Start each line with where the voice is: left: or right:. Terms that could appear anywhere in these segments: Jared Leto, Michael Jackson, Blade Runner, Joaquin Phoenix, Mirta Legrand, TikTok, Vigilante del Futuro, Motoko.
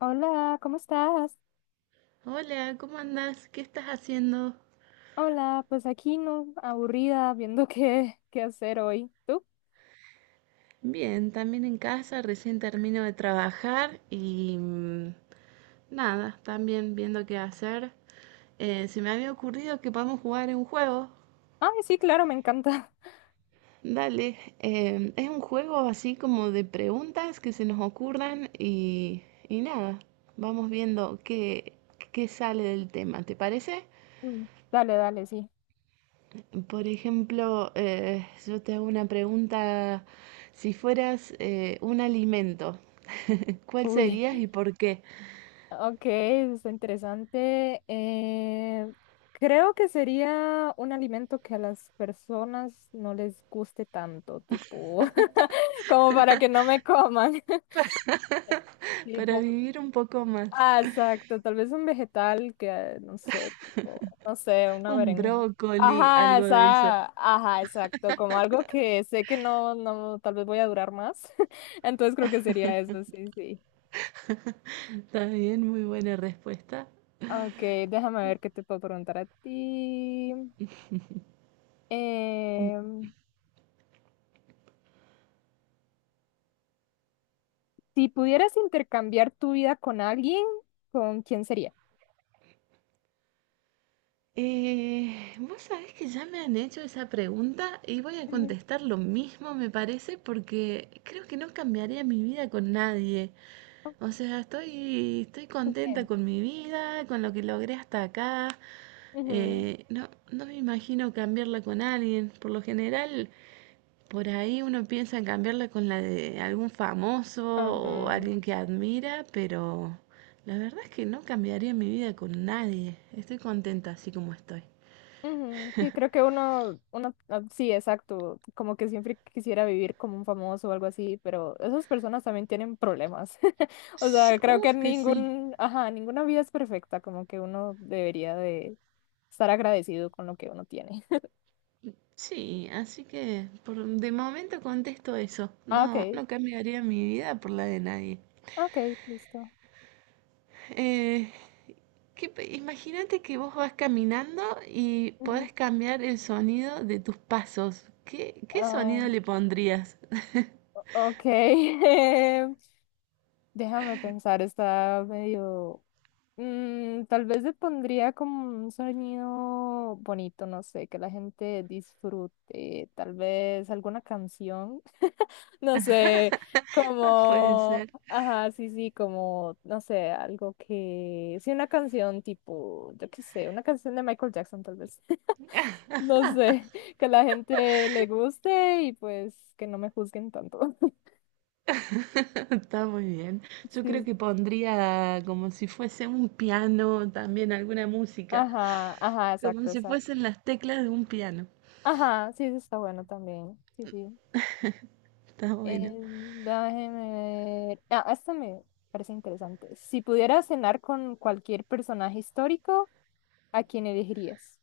left: Hola, ¿cómo estás?
right: Hola, ¿cómo andás? ¿Qué estás haciendo?
left: Hola, pues aquí no, aburrida, viendo qué hacer hoy. ¿Tú?
right: Bien, también en casa, recién termino de trabajar y nada, también viendo qué hacer. Se me había ocurrido que podemos jugar un juego.
left: Ay, sí, claro, me encanta.
right: Dale, es un juego así como de preguntas que se nos ocurran y nada, vamos viendo qué sale del tema, ¿te parece?
left: Mm. Dale, dale, sí.
right: Por ejemplo, yo te hago una pregunta, si fueras un alimento. ¿Cuál
left: Uy,
right: serías y por qué?
left: ok, está interesante. Creo que sería un alimento que a las personas no les guste tanto, tipo, como para que no me coman.
right: Para
left: Tipo.
right: vivir un poco más.
left: Ah, exacto, tal vez un vegetal que, no sé, tipo, no sé, una
right: Un
left: berenjena.
right: brócoli,
left: Ajá,
right: algo de eso.
left: esa, ajá, exacto, como algo que sé que no, no, tal vez voy a durar más. Entonces creo que sería eso, sí, sí.
right: Está bien, muy buena respuesta.
left: Ok, déjame ver qué te puedo preguntar a ti. Em, si pudieras intercambiar tu vida con alguien, ¿con quién sería?
right: Vos sabés que ya me han hecho esa pregunta y voy a
left: Ujú.
right: contestar lo mismo, me parece, porque creo que no cambiaría mi vida con nadie. O sea, estoy contenta
left: Ok.
right: con mi vida, con lo que logré hasta acá.
left: Ujú,
right: No me imagino cambiarla con alguien. Por lo general, por ahí uno piensa en cambiarla con la de algún famoso o
left: ujú.
right: alguien que admira, pero la verdad es que no cambiaría mi vida con nadie. Estoy contenta así como estoy.
left: Ujú. Sí, creo que uno, ah, sí, exacto, como que siempre quisiera vivir como un famoso o algo así, pero esas personas también tienen problemas. O
right: Ps,
left: sea, creo que
right: uf, que sí.
left: ningún, ajá, ninguna vida es perfecta, como que uno debería de estar agradecido con lo que uno tiene.
right: Sí, así que por de momento contesto eso.
left: Ah, ok,
right: No, no cambiaría mi vida por la de nadie.
left: ok, listo.
right: Eh, imagínate que vos vas caminando y
left: Ujú.
right: podés cambiar el sonido de tus pasos. ¿ qué
left: Ah,
right: sonido le pondrías?
left: ok, déjame pensar, está medio. Mm, tal vez le pondría como un sonido bonito, no sé, que la gente disfrute, tal vez alguna canción, no sé,
right: Puede
left: como,
right: ser.
left: ajá, sí, sí, como, no sé, algo que, sí, una canción tipo, yo qué sé, una canción de Michael Jackson tal vez, no sé, que la gente le guste y pues que no me juzguen tanto.
right: Está muy bien. Yo creo
left: Sí,
right: que pondría como si fuese un piano, también alguna música,
left: ajá, ajá,
right: como
left: exacto,
right: si
left: exacto.
right: fuesen las teclas de un piano.
left: Ajá, sí, eso está bueno también, sí, sí.
right: Está bueno.
left: Déjeme ver. Ah, esta me parece interesante. Si pudieras cenar con cualquier personaje histórico, ¿a quién elegirías?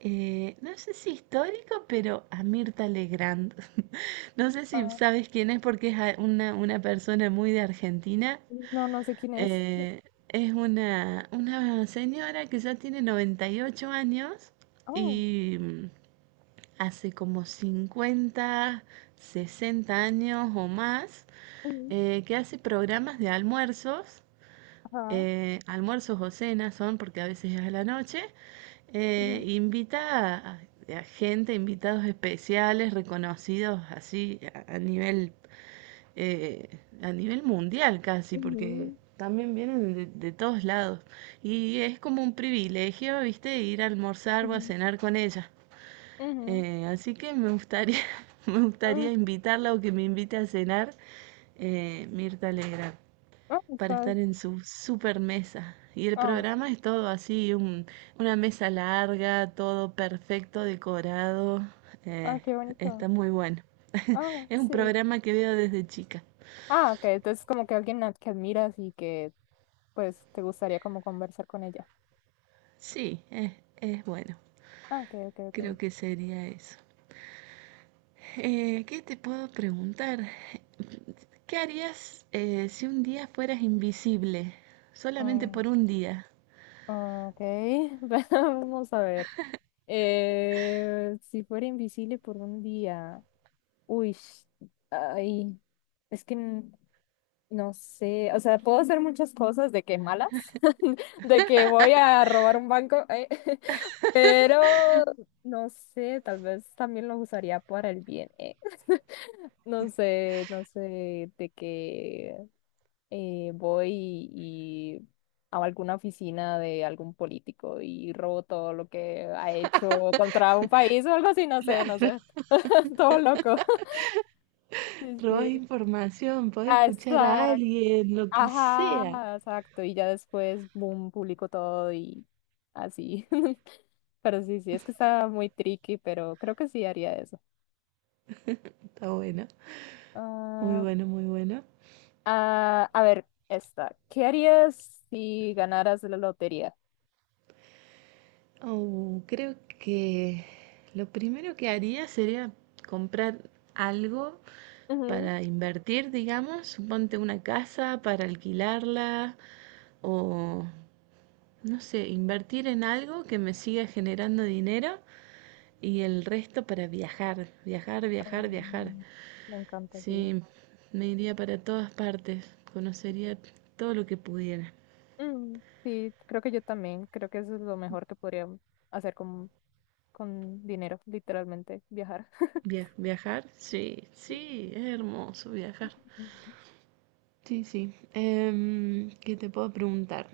right: No sé si histórico, pero a Mirta Legrand. No sé si
left: Ah,
right: sabes quién es porque es una persona muy de Argentina.
left: no, no sé quién es.
right: Eh, es una señora que ya tiene 98 años
left: Oh,
right: y hace como 50 60 años o más
left: ujú,
right: que hace programas de almuerzos,
left: ajá.
right: almuerzos o cenas son, porque a veces es a la noche, eh,
left: Ujú,
right: invita a, a gente, invitados especiales, reconocidos así a nivel mundial casi, porque
left: ujú,
right: también vienen de todos lados. Y es como un privilegio, viste, ir a almorzar o a
left: ujú,
right: cenar con ella.
left: ujú,
right: Así que me gustaría, me
left: mm,
right: gustaría invitarla o que me invite a cenar Mirta Legrand
left: ah,
right: para
left: estás.
right: estar en su super mesa. Y el
left: Ah,
right: programa es todo así, una mesa larga, todo perfecto, decorado.
left: ah,
right: Eh,
left: qué bonito.
right: está muy bueno.
left: Ah,
right: Es un
left: sí.
right: programa que veo desde chica.
left: Ah, ok. Entonces, como que alguien a- que admiras y que, pues, te gustaría como conversar con ella.
right: Sí, es bueno.
left: Ah, ok, ok, ok.
right: Creo que sería eso. ¿Qué te puedo preguntar? ¿Qué harías si un día fueras invisible? Solamente
left: Oh,
right: por un día.
left: ok. Vamos a ver. Si fuera invisible por un día, uy, ay, es que n- no sé, o sea, puedo hacer muchas cosas de que malas, de que voy a robar un banco, pero no sé, tal vez también lo usaría para el bien, eh. No sé, no sé, de que voy y a alguna oficina de algún político y robo todo lo que ha hecho contra un país o algo así, no sé, no
right: Claro,
left: sé. Todo loco. Sí,
right: robás
left: sí.
right: información, podés escuchar a
left: Exacto.
right: alguien, lo que sea.
left: Ajá, exacto. Y ya después, boom, publico todo y así. Pero sí, sí, es que está muy tricky, pero creo que sí haría eso.
right: Está bueno. Muy
left: Ah,
right: bueno, muy bueno.
left: ah, a ver, esta. ¿Qué harías si ganaras la lotería?
right: Oh, creo que lo primero que haría sería comprar algo
left: Ujú.
right: para invertir, digamos, suponte una casa para alquilarla o, no sé, invertir en algo que me siga generando dinero y el resto para viajar, viajar, viajar, viajar.
left: Mm. Me encanta, sí.
right: Sí, me iría para todas partes, conocería todo lo que pudiera.
left: Mm, sí, creo que yo también. Creo que eso es lo mejor que podría hacer con dinero, literalmente, viajar.
right: Viajar, sí, sí, es hermoso viajar.
left: Ujú.
right: Sí, sí. Em, ¿qué te puedo preguntar?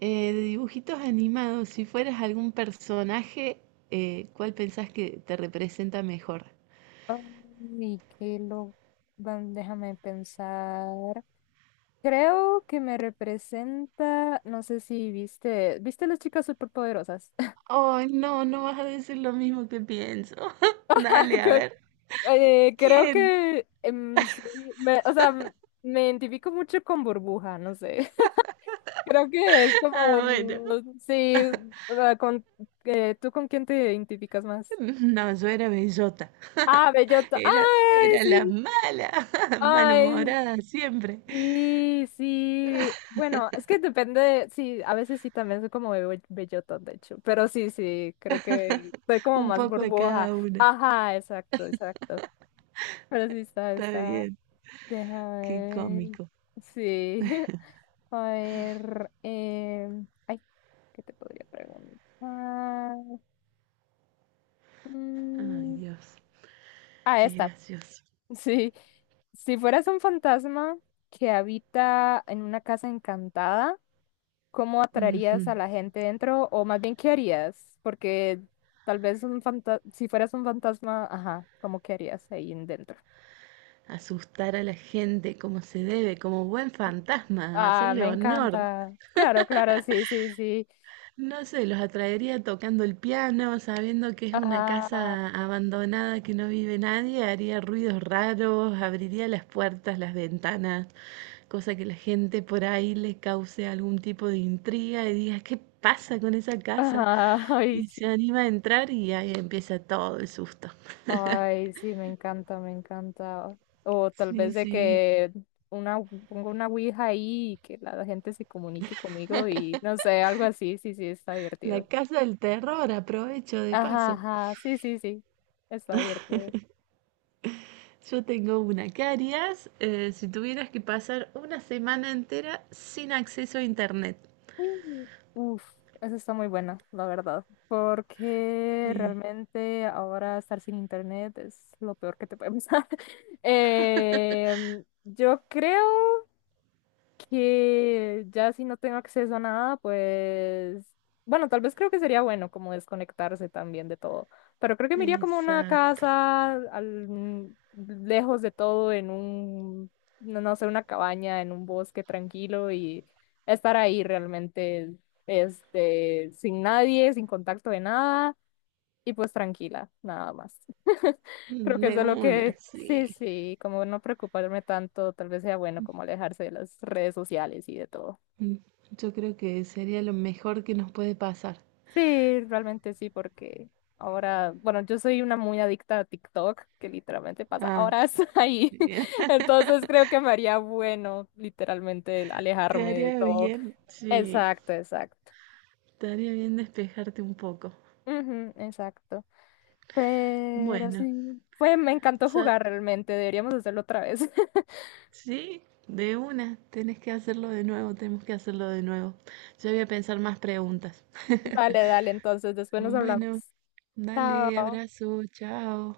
right: De dibujitos animados, si fueras algún personaje, ¿cuál pensás que te representa mejor?
left: Y que lo... van- déjame pensar. Creo que me representa, no sé si viste, ¿viste las chicas superpoderosas?
right: Ay, no, no vas a decir lo mismo que pienso. Dale, a
left: Creo
right: ver.
left: creo
right: ¿Quién?
left: que soy- me, o sea, me identifico mucho con Burbuja, no sé. Creo que es
right: Ah, bueno.
left: como, sí, ah, con, ¿tú con quién te identificas más?
right: No, yo era bellota.
left: Ah, bellota. Ay,
right: Era la
left: sí.
right: mala,
left: Ay,
right: malhumorada siempre.
left: sí, sí. Bueno, es que depende, de- sí, a veces sí también soy como be- bellota, de hecho, pero sí, sí, creo que soy como
right: Un
left: más
right: poco de
left: burbuja.
right: cada una.
left: Ajá, exacto, exacto. Pero sí está,
right: Está
left: está.
right: bien.
left: Déjame
right: Qué
left: ver.
right: cómico.
left: Sí. A ver, ay, ¿qué te podría preguntar?
right: Ay,
left: Mm,
right: Dios.
left: ah,
right: Qué
left: esta.
right: gracioso.
left: Sí. Si fueras un fantasma que habita en una casa encantada, ¿cómo
right: Ujú.
left: atraerías a la gente dentro? O más bien, ¿qué harías? Porque tal vez un fanta- si fueras un fantasma, ajá, ¿cómo qué harías ahí en dentro?
right: Asustar a la gente como se debe, como buen fantasma,
left: Ah,
right: hacerle
left: me
right: honor.
left: encanta. Claro, claro, sí, sí, sí.
right: No sé, los atraería tocando el piano, sabiendo que es una
left: Ah,
right: casa abandonada que no vive nadie, haría ruidos raros, abriría las puertas, las ventanas, cosa que la gente por ahí le cause algún tipo de intriga y diga, ¿qué pasa con esa casa?
left: ajá, ay,
right: Y
left: sí.
right: se anima a entrar y ahí empieza todo el susto.
left: Ay, sí, me encanta, me encanta. O tal
right: Sí,
left: vez de
right: sí,
left: que una, pongo una ouija ahí y que la gente se comunique conmigo y no sé, algo así, sí, sí, está
right: la
left: divertido.
right: casa del terror, aprovecho de
left: Ajá,
right: paso.
left: ajá, sí, sí, sí, está divertido.
right: Yo tengo una. ¿Qué harías si tuvieras que pasar una semana entera sin acceso a internet?
left: Mm. Uf, eso está muy buena, la verdad, porque
right: Eh,
left: realmente ahora estar sin internet es lo peor que te puede pasar. Yo creo que ya si no tengo acceso a nada, pues, bueno, tal vez creo que sería bueno como desconectarse también de todo, pero creo que me iría como a una
right: exacto.
left: casa al- mm, lejos de todo, en un, no, no sé, una cabaña, en un bosque tranquilo y estar ahí realmente, este, sin nadie, sin contacto de nada y pues tranquila, nada más. Creo que
right: De
left: eso es lo
right: una,
left: que,
right: sí.
left: sí, sí, como no preocuparme tanto, tal vez sea bueno como alejarse de las redes sociales y de todo.
right: Mm, yo creo que sería lo mejor que nos puede pasar.
left: Sí, realmente sí, porque ahora, bueno, yo soy una muy adicta a TikTok, que literalmente pasa
right: Ah,
left: horas ahí.
right: bien.
left: Entonces creo que me haría bueno, literalmente, el
right: Te
left: alejarme de
right: haría
left: todo.
right: bien. Sí,
left: Exacto, exacto.
right: te haría bien despejarte un poco.
left: Ujú, exacto. Pero
right: Bueno,
left: sí, fue, me encantó
right: ya-
left: jugar realmente, deberíamos hacerlo otra vez.
right: sí, de una. Tenés que hacerlo de nuevo, tenemos que hacerlo de nuevo. Yo voy a pensar más preguntas.
left: Dale, dale, entonces después nos hablamos.
right: Bueno. Dale,
left: Chao.
right: abrazo, chao.